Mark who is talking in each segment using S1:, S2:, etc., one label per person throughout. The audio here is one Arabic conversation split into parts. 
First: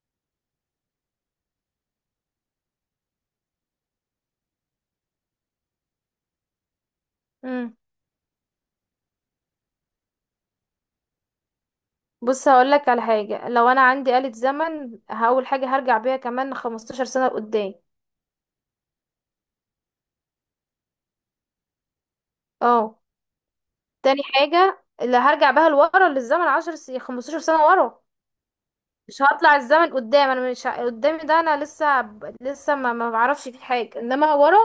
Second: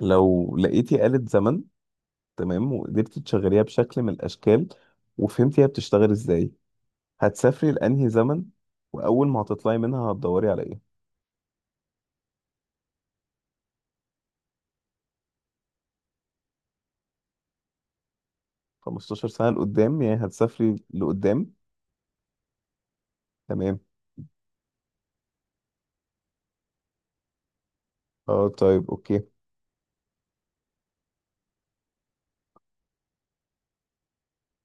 S1: لو لقيتي آلة زمن، تمام، وقدرتي تشغليها بشكل من الأشكال، وفهمتي هي بتشتغل إزاي، هتسافري
S2: مم.
S1: لأنهي زمن؟ وأول ما هتطلعي منها هتدوري على إيه؟
S2: بص هقول لك على حاجه، لو انا عندي آلة زمن هقول حاجه هرجع بيها كمان 15 سنه لقدام.
S1: 15 سنة لقدام يعني هتسافري لقدام.
S2: اه،
S1: تمام.
S2: تاني حاجه اللي هرجع بيها لورا للزمن 10 15 سنه ورا.
S1: اه طيب
S2: مش
S1: أوكي.
S2: هطلع الزمن قدام، انا مش قدامي ده، انا لسه لسه ما بعرفش فيه حاجه، انما ورا.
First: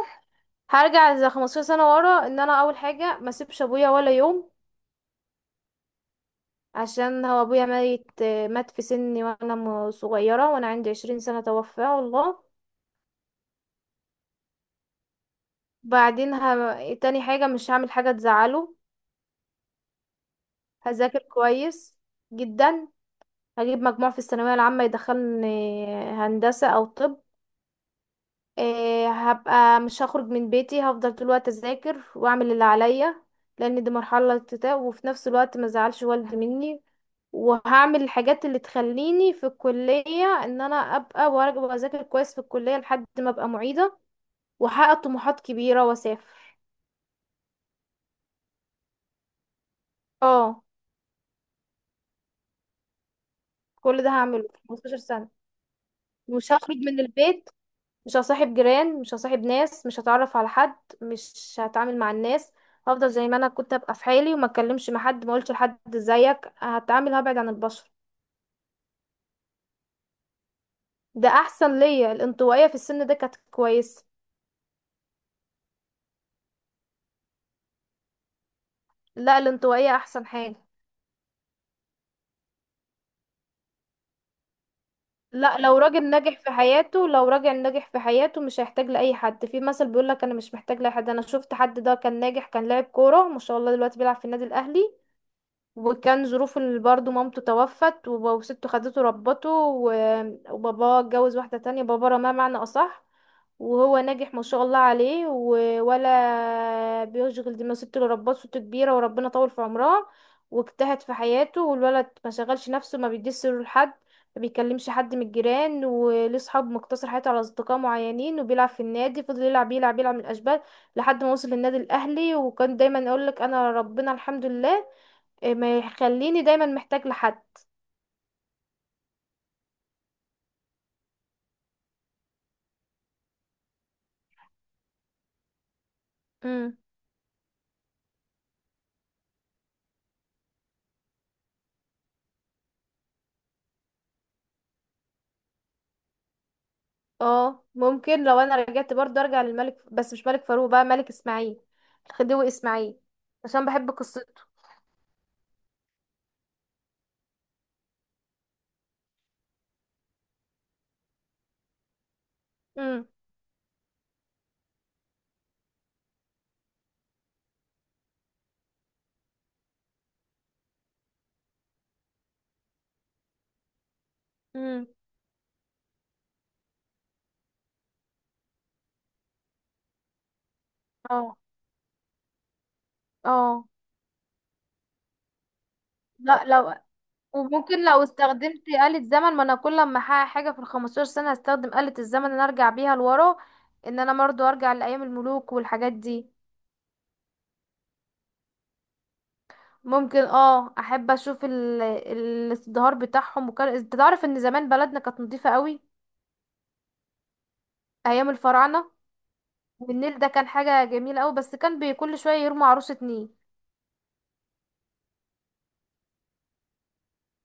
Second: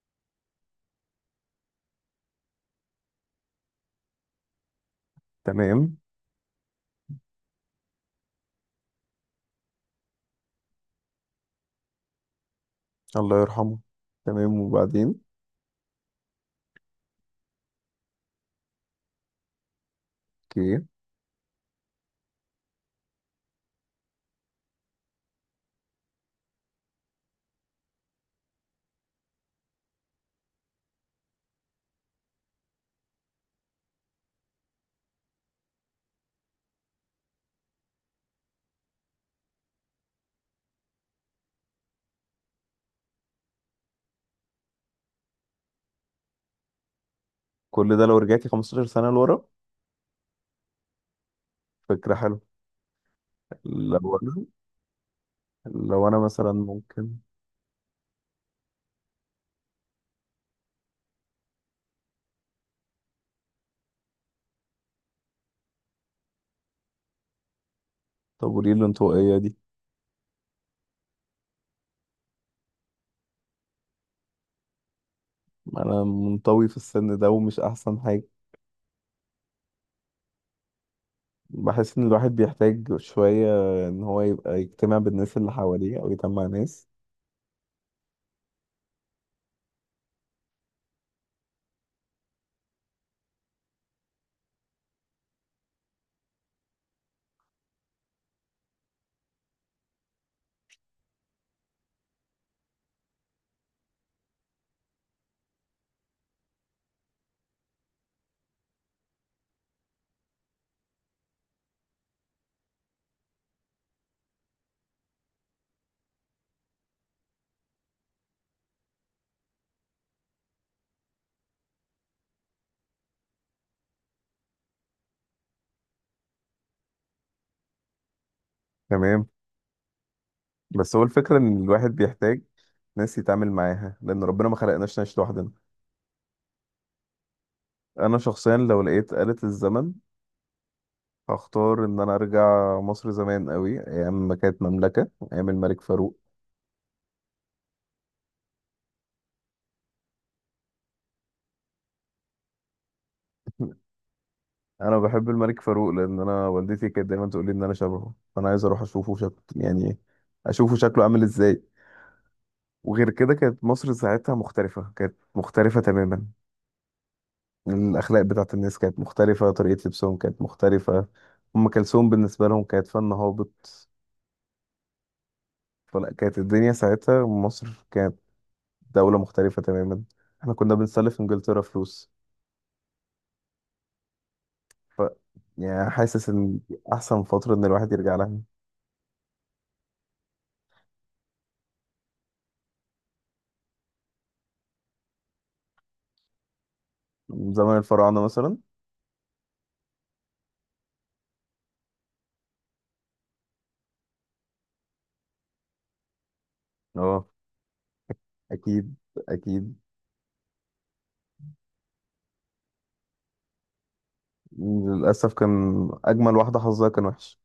S2: هرجع زي 15 سنه ورا، ان انا اول حاجه ما اسيبش ابويا ولا يوم،
S1: تمام.
S2: عشان هو ابويا ميت. مات في سني وانا صغيره، وانا عندي 20 سنه توفاه والله.
S1: الله يرحمه. تمام وبعدين.
S2: بعدين تاني حاجة مش هعمل حاجة تزعله.
S1: أوكي.
S2: هذاكر كويس جدا. هجيب مجموع في الثانوية العامة يدخلني هندسة أو طب. إيه، هبقى مش هخرج من بيتي، هفضل طول الوقت أذاكر وأعمل اللي عليا، لأن دي مرحلة اكتئاب، وفي نفس الوقت ما زعلش والدي مني. وهعمل الحاجات اللي تخليني في الكلية ان انا ابقى وارجع واذاكر كويس في الكلية لحد ما ابقى معيدة، واحقق طموحات كبيرة واسافر.
S1: كل ده لو رجعتي 15 سنة لورا؟
S2: اه،
S1: فكرة حلوة.
S2: كل ده
S1: لو
S2: هعمله
S1: أنا
S2: في 15 سنة.
S1: لو أنا مثلا
S2: مش هخرج من
S1: ممكن.
S2: البيت، مش هصاحب جيران، مش هصاحب ناس، مش هتعرف على حد، مش هتعامل مع الناس. هفضل زي ما انا كنت ابقى في حالي، وما اتكلمش مع حد، ما اقولش لحد زيك، هتعامل هبعد عن البشر.
S1: طب وليه الانطوائية دي؟
S2: ده احسن ليا، الانطوائيه في السن ده كانت كويسه.
S1: ما أنا منطوي في السن ده ومش أحسن.
S2: لا، الانطوائيه احسن حاجه.
S1: بحس ان الواحد بيحتاج شوية ان هو يبقى يجتمع بالناس اللي
S2: لا، لو
S1: حواليه
S2: راجل
S1: او
S2: ناجح
S1: يجمع
S2: في
S1: ناس.
S2: حياته، لو راجل ناجح في حياته مش هيحتاج لاي حد، في مثل بيقول لك انا مش محتاج لاي حد، انا شفت حد ده كان ناجح، كان لاعب كوره ما شاء الله، دلوقتي بيلعب في النادي الاهلي. وكان ظروفه اللي برضه مامته توفت، وسته خدته ربته، وباباه اتجوز واحدة تانية، بابا رماه معنى أصح. وهو ناجح ما شاء الله عليه، ولا بيشغل دماغه، ست اللي ربته ست كبيرة، وربنا طول في عمرها. واجتهد في حياته، والولد ما شغلش نفسه، ما بيديش سره لحد، ما بيكلمش حد من الجيران، وليه صحاب مقتصر حياته على أصدقاء معينين، وبيلعب في النادي فضل يلعب يلعب يلعب من الأشبال لحد ما وصل للنادي الأهلي. وكان دايما أقول لك أنا ربنا الحمد لله. إيه، ما يخليني دايما محتاج لحد.
S1: تمام. بس هو الفكرة ان الواحد بيحتاج ناس يتعامل معاها، لان ربنا ما خلقناش نعيش لوحدنا.
S2: امم
S1: انا شخصيا لو لقيت آلة الزمن هختار ان انا ارجع مصر زمان قوي، ايام ما كانت مملكة، ايام الملك فاروق.
S2: اه، ممكن لو انا رجعت برضه ارجع للملك، بس مش ملك فاروق بقى، ملك اسماعيل، الخديوي اسماعيل، عشان بحب قصته.
S1: انا بحب الملك فاروق لان انا والدتي كانت دايما تقول لي ان انا شبهه، فانا عايز اروح اشوفه شكل يعني، اشوفه شكله عامل ازاي.
S2: امم
S1: وغير كده كانت مصر ساعتها مختلفة، كانت مختلفة تماما. الأخلاق بتاعت الناس كانت مختلفة، طريقة لبسهم كانت مختلفة. أم كلثوم بالنسبة لهم كانت فن هابط.
S2: امم
S1: فلا، كانت الدنيا ساعتها مصر كانت دولة مختلفة تماما. احنا كنا بنسلف
S2: اه،
S1: إنجلترا فلوس.
S2: اه،
S1: ف يعني حاسس
S2: لا
S1: إن
S2: لو
S1: دي أحسن فترة إن
S2: وممكن
S1: الواحد
S2: لو
S1: يرجع لها.
S2: استخدمت آلة زمن، ما انا كل ما احقق حاجة في الـ15 سنة هستخدم آلة الزمن ان أنا ارجع بيها لورا، ان انا برضو ارجع لايام الملوك والحاجات دي.
S1: من زمن الفراعنة مثلا.
S2: ممكن اه، احب اشوف الازدهار بتاعهم، وكان انت تعرف ان زمان بلدنا كانت نضيفة قوي.
S1: اه
S2: ايام الفراعنه.
S1: أكيد، أكيد.
S2: والنيل ده كان حاجه جميله قوي، بس كان كل شويه يرموا عروسه نيل.
S1: للأسف كان أجمل واحدة حظها كان وحش.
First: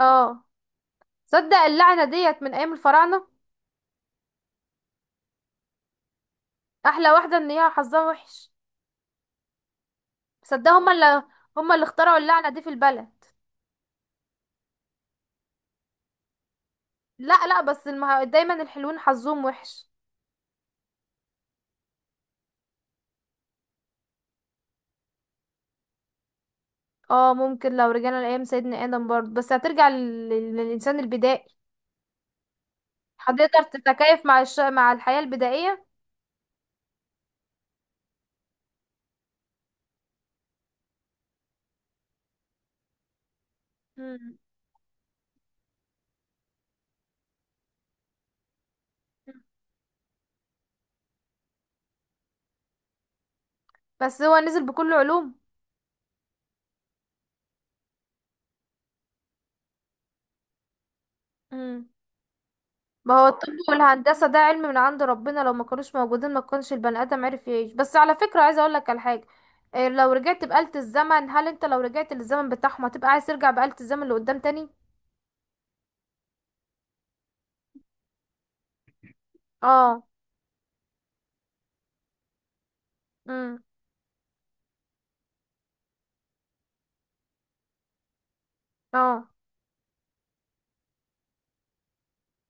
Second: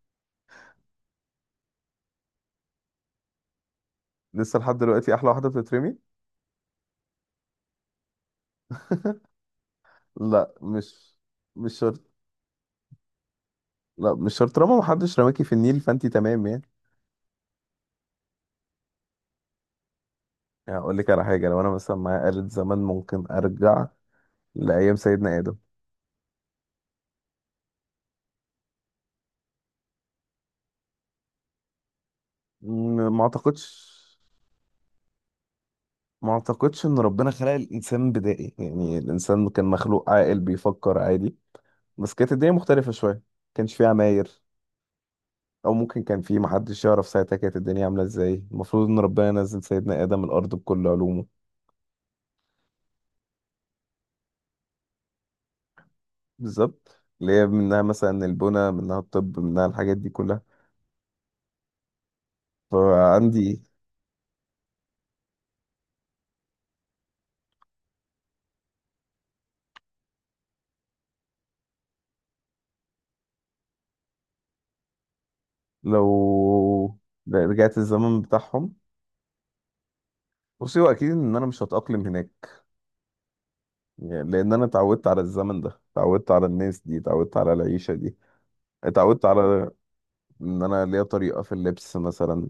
S2: اه، صدق اللعنه ديت من ايام الفراعنه.
S1: لسه لحد دلوقتي أحلى واحدة بتترمي.
S2: احلى واحده ان هي حظها وحش.
S1: لا،
S2: صدق هما
S1: مش
S2: اللي هما
S1: مش
S2: اللي
S1: شرط.
S2: اخترعوا اللعنه دي في البلد.
S1: لا مش شرط، طالما محدش رماكي في النيل فأنتي تمام يعني.
S2: لا لا، بس دايما الحلوين حظهم وحش.
S1: اقول لك على حاجه، لو انا مثلا معايا آلة زمان ممكن ارجع لايام سيدنا ادم.
S2: اه، ممكن لو رجعنا لايام سيدنا ادم برضه، بس هترجع للانسان البدائي.
S1: ما
S2: هتقدر
S1: اعتقدش.
S2: تتكيف مع مع الحياه البدائيه.
S1: ما اعتقدش ان ربنا خلق الانسان بدائي، يعني الانسان كان مخلوق عاقل بيفكر عادي، بس كانت الدنيا مختلفه شويه. كانش فيه
S2: مم.
S1: عماير. او ممكن كان فيه، محدش يعرف ساعتها كانت الدنيا عامله ازاي. المفروض ان ربنا نزل سيدنا ادم الارض بكل علومه.
S2: بس هو نزل بكل علوم.
S1: بالظبط، اللي هي منها مثلا البنى، منها الطب، منها الحاجات دي كلها.
S2: مم. ما هو الطب
S1: فعندي،
S2: والهندسة ده علم من عند ربنا، لو ما كانوش موجودين ما كانش البني آدم عرف يعيش، بس على فكرة عايزة اقولك على حاجة. إيه، لو رجعت بآلة الزمن هل انت لو رجعت للزمن بتاعهم هتبقى عايز ترجع بآلة الزمن لقدام تاني؟
S1: لو رجعت الزمن بتاعهم،
S2: اه.
S1: بصي هو اكيد ان انا مش هتاقلم هناك.
S2: امم
S1: يعني لان انا اتعودت على الزمن ده، اتعودت على الناس دي، اتعودت على العيشه دي، اتعودت
S2: اه.
S1: على ان انا ليا طريقه في اللبس مثلا.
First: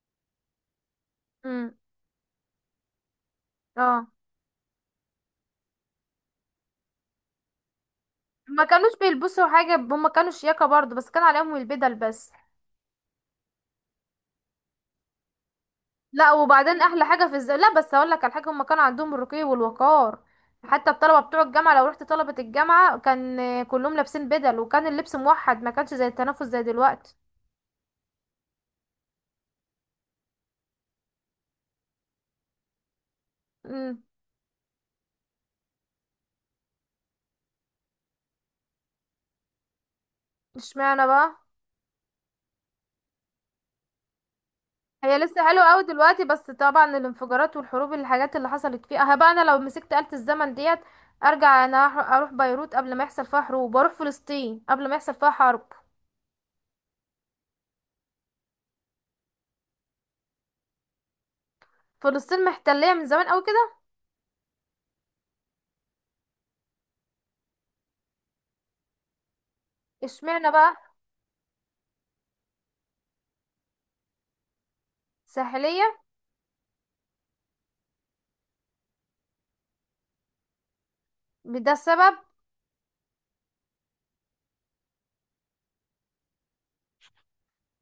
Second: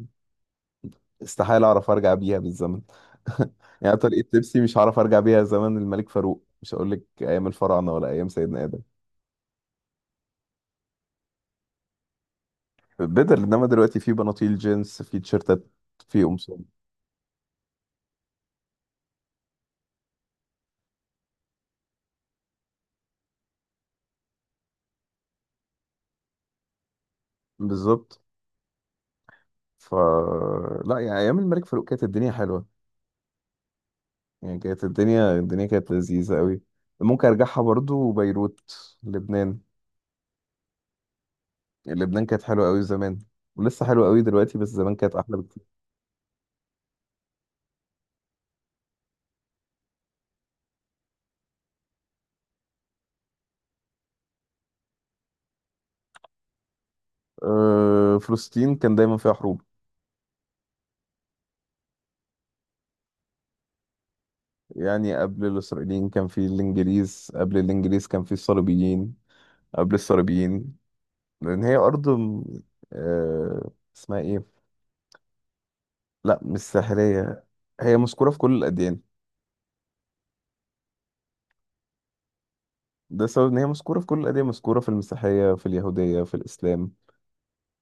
S1: استحاله
S2: امم
S1: اعرف ارجع بيها بالزمن. يعني
S2: اه.
S1: طريقه لبسي مش هعرف ارجع بيها زمن الملك فاروق، مش هقول لك ايام الفراعنه ولا ايام سيدنا
S2: ما
S1: ادم.
S2: كانوش بيلبسوا حاجة، هم كانوا شياكة برضو، بس كان عليهم البدل بس.
S1: بدل، انما دلوقتي في بناطيل جينز، في تيشرتات، في
S2: لا
S1: قمصان.
S2: وبعدين احلى حاجه في لا بس اقول لك على حاجه، هم كان عندهم الرقي والوقار. حتى الطلبه بتوع الجامعه، لو رحت طلبه الجامعه كان آه، كلهم لابسين بدل، وكان اللبس موحد، ما كانش زي التنافس زي دلوقتي.
S1: بالظبط. ف لا يعني ايام الملك فاروق كانت الدنيا حلوه.
S2: امم
S1: يعني كانت الدنيا كانت لذيذة قوي. ممكن ارجعها برضو بيروت، لبنان.
S2: اشمعنى بقى؟
S1: يعني لبنان كانت حلوة قوي زمان، ولسه حلوة قوي دلوقتي، بس زمان كانت
S2: هي
S1: احلى
S2: لسه
S1: بكتير.
S2: حلوه قوي دلوقتي، بس طبعا الانفجارات والحروب الحاجات اللي حصلت فيها، ها بقى انا لو مسكت آلة الزمن ديت، ارجع انا اروح بيروت قبل ما يحصل فيها حروب، واروح فلسطين قبل ما يحصل فيها حرب.
S1: أه، فلسطين كان دايما فيها حروب.
S2: فلسطين محتليه من زمان قوي كده.
S1: يعني قبل الاسرائيليين كان في الانجليز، قبل الانجليز كان في الصليبيين، قبل
S2: اشمعنى
S1: الصليبيين.
S2: بقى؟
S1: لان هي ارض أه اسمها ايه؟
S2: ساحليه.
S1: لا مش ساحلية، هي مذكورة في كل الاديان.
S2: ده السبب.
S1: ده سبب ان هي مذكورة في كل الاديان، مذكورة في المسيحية، في اليهودية، في الاسلام.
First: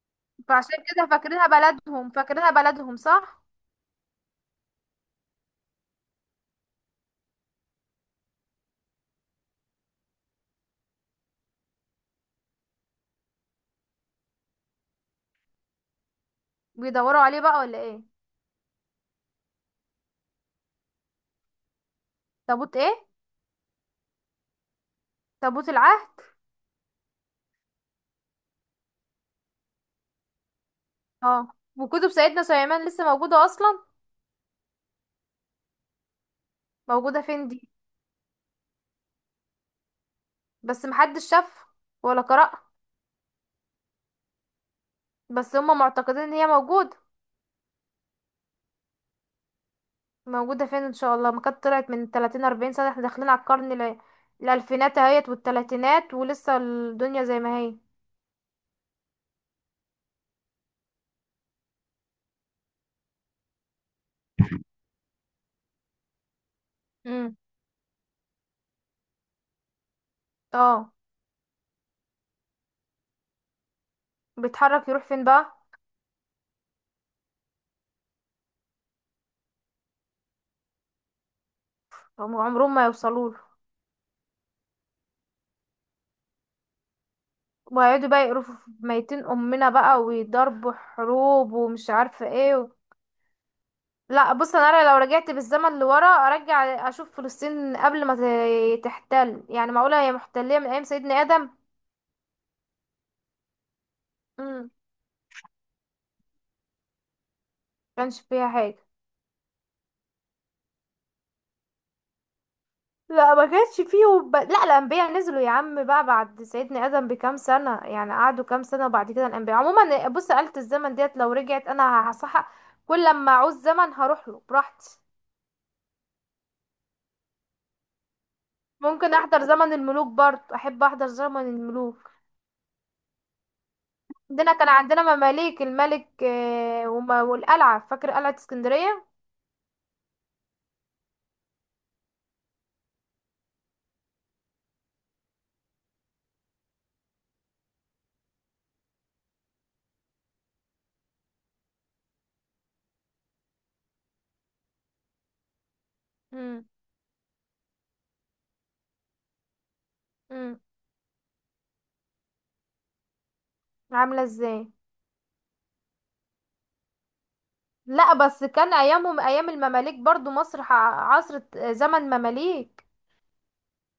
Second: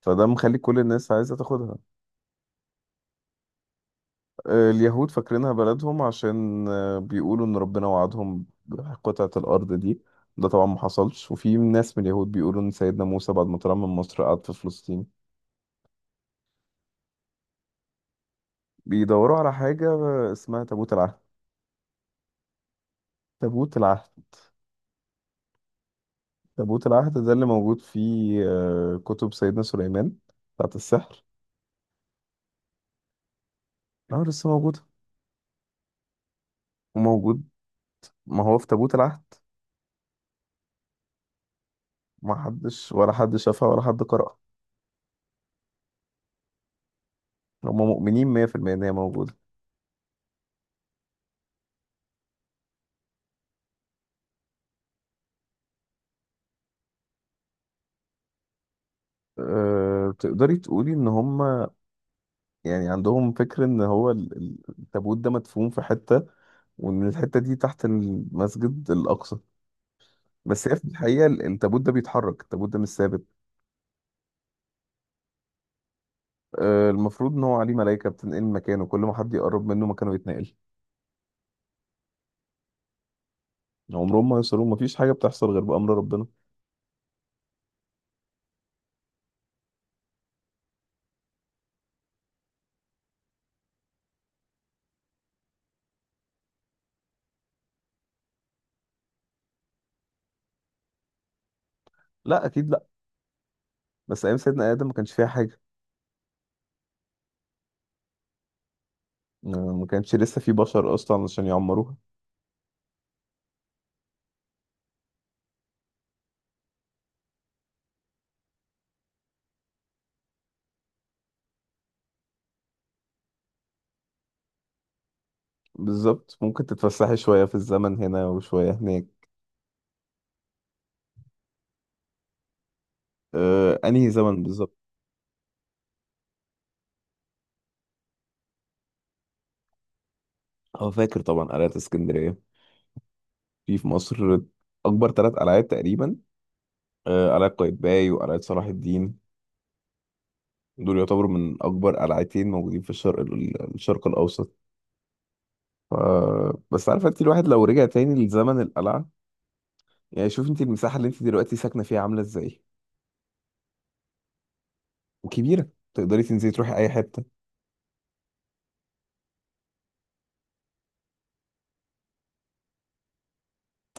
S1: فده مخلي كل
S2: فعشان كده
S1: الناس عايزة
S2: فاكرينها
S1: تاخدها.
S2: بلدهم، فاكرينها بلدهم، صح.
S1: آه، اليهود فاكرينها بلدهم عشان آه، بيقولوا إن ربنا وعدهم بقطعة الأرض دي. ده طبعا ما حصلش. وفي ناس من اليهود بيقولوا إن سيدنا موسى بعد ما طلع من مصر قعد في فلسطين.
S2: بيدوروا عليه بقى ولا ايه؟
S1: بيدوروا على حاجة آه، اسمها تابوت العهد.
S2: تابوت ايه؟
S1: تابوت العهد.
S2: تابوت العهد.
S1: تابوت العهد ده اللي موجود في آه، كتب سيدنا سليمان بتاعت السحر.
S2: اه، وكتب سيدنا سليمان لسه موجودة اصلا؟
S1: اه لسه موجود.
S2: موجودة
S1: وموجود،
S2: فين دي؟
S1: ما هو في تابوت العهد.
S2: بس محدش شافها ولا
S1: ما
S2: قرأها.
S1: حدش، ولا حد شافها ولا حد قرأها.
S2: بس هم معتقدين ان هي موجودة.
S1: هم مؤمنين 100% إن هي موجودة.
S2: موجودة فين؟ ان شاء الله ما كانت طلعت من 30 40 سنة، احنا داخلين على القرن الالفينات اهيت والتلاتينات، ولسه الدنيا زي ما هي.
S1: أه، تقدري تقولي ان هم يعني عندهم فكر ان هو التابوت ده مدفون في حتة، وان
S2: امم
S1: الحتة دي تحت المسجد الاقصى. بس هي في
S2: اه.
S1: الحقيقة التابوت ده بيتحرك، التابوت ده مش ثابت.
S2: بيتحرك يروح فين بقى؟
S1: أه، المفروض ان هو عليه ملائكة بتنقل مكانه، كل ما حد يقرب منه مكانه يتنقل.
S2: هم عمرهم ما يوصلوا.
S1: عمرهم ما يوصلوا، مفيش حاجة بتحصل غير بأمر ربنا.
S2: وهيقعدوا بقى يقرفوا في ميتين امنا بقى، ويضربوا حروب، ومش عارفه ايه و... لا، بص انا لو رجعت بالزمن لورا ارجع اشوف فلسطين قبل ما تحتل، يعني معقوله هي محتليه من ايام سيدنا ادم؟
S1: لا اكيد لا، بس ايام
S2: امم
S1: سيدنا آدم ما كانش فيها حاجة.
S2: كانش فيها حاجه.
S1: أه، ما كانش لسه في بشر اصلا عشان يعمروها.
S2: لا ما كانش فيه لا الانبياء نزلوا يا عم بقى بعد سيدنا ادم بكام سنه، يعني قعدوا كام سنه، وبعد كده الانبياء عموما، بص آلة الزمن ديت لو رجعت انا هصحى كل لما اعوز زمن هروح له براحتي.
S1: بالظبط. ممكن تتفسحي شوية في الزمن هنا وشوية
S2: ممكن
S1: هناك.
S2: احضر زمن الملوك برضه، احب احضر زمن الملوك.
S1: أه، انهي زمن
S2: عندنا كان
S1: بالظبط؟
S2: عندنا مماليك الملك آه، والقلعة فاكر قلعة اسكندرية.
S1: اه فاكر طبعا قلعة اسكندرية. في مصر أكبر ثلاث قلعات تقريبا. آه، قلعة قايتباي وقلعة صلاح الدين. دول يعتبروا من أكبر قلعتين موجودين في الشرق الشرق الأوسط. ف...
S2: امم
S1: بس عارفة أنت، الواحد لو رجع تاني لزمن القلعة، يعني شوف
S2: امم
S1: أنت المساحة اللي أنت دلوقتي ساكنة فيها عاملة إزاي؟
S2: عاملة ازاي؟
S1: وكبيرة، تقدري تنزلي تروحي أي حتة.
S2: لا بس كان ايامهم ايام المماليك برضه مصر عصر زمن مماليك.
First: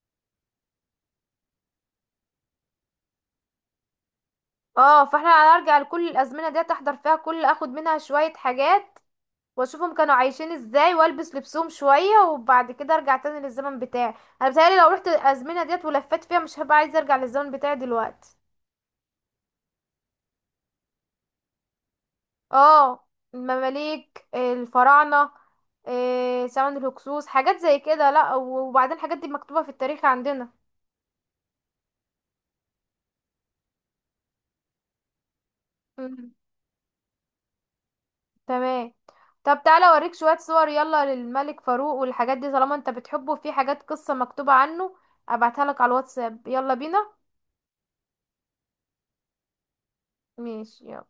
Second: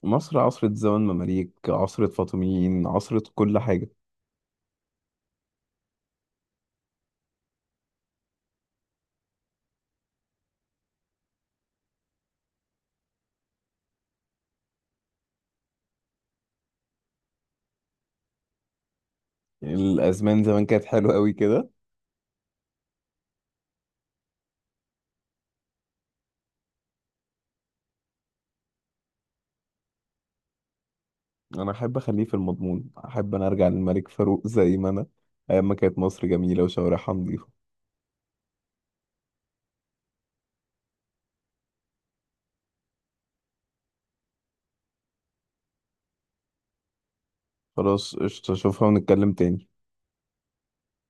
S1: مصر عصرة زمن مماليك، عصرة فاطميين، عصرة كل حاجة.
S2: اه، فاحنا هنرجع لكل الازمنة دي احضر فيها، كل اخد منها شوية حاجات، واشوفهم كانوا عايشين ازاي، والبس لبسهم شوية، وبعد كده ارجع تاني للزمن بتاعي. انا بتهيألي لو رحت الازمنة ديت ولفت فيها مش هبقى عايزة ارجع للزمن بتاعي دلوقتي.
S1: يعني الأزمان زمان كانت حلوة أوي كده.
S2: اه، المماليك الفراعنة، آه، زمن الهكسوس حاجات زي كده، لا وبعدين الحاجات دي مكتوبة في التاريخ عندنا.
S1: انا احب اخليه في المضمون، احب انا ارجع للملك فاروق زي ما انا، ايام ما كانت مصر
S2: مم.
S1: جميله وشوارعها نظيفه.
S2: تمام. طب تعالى اوريك شوية صور يلا للملك فاروق والحاجات دي، طالما انت بتحبه في حاجات قصة مكتوبة عنه، ابعتها لك على الواتساب، يلا بينا.
S1: خلاص قشطه، اشوفها ونتكلم تاني.
S2: ماشي يلا.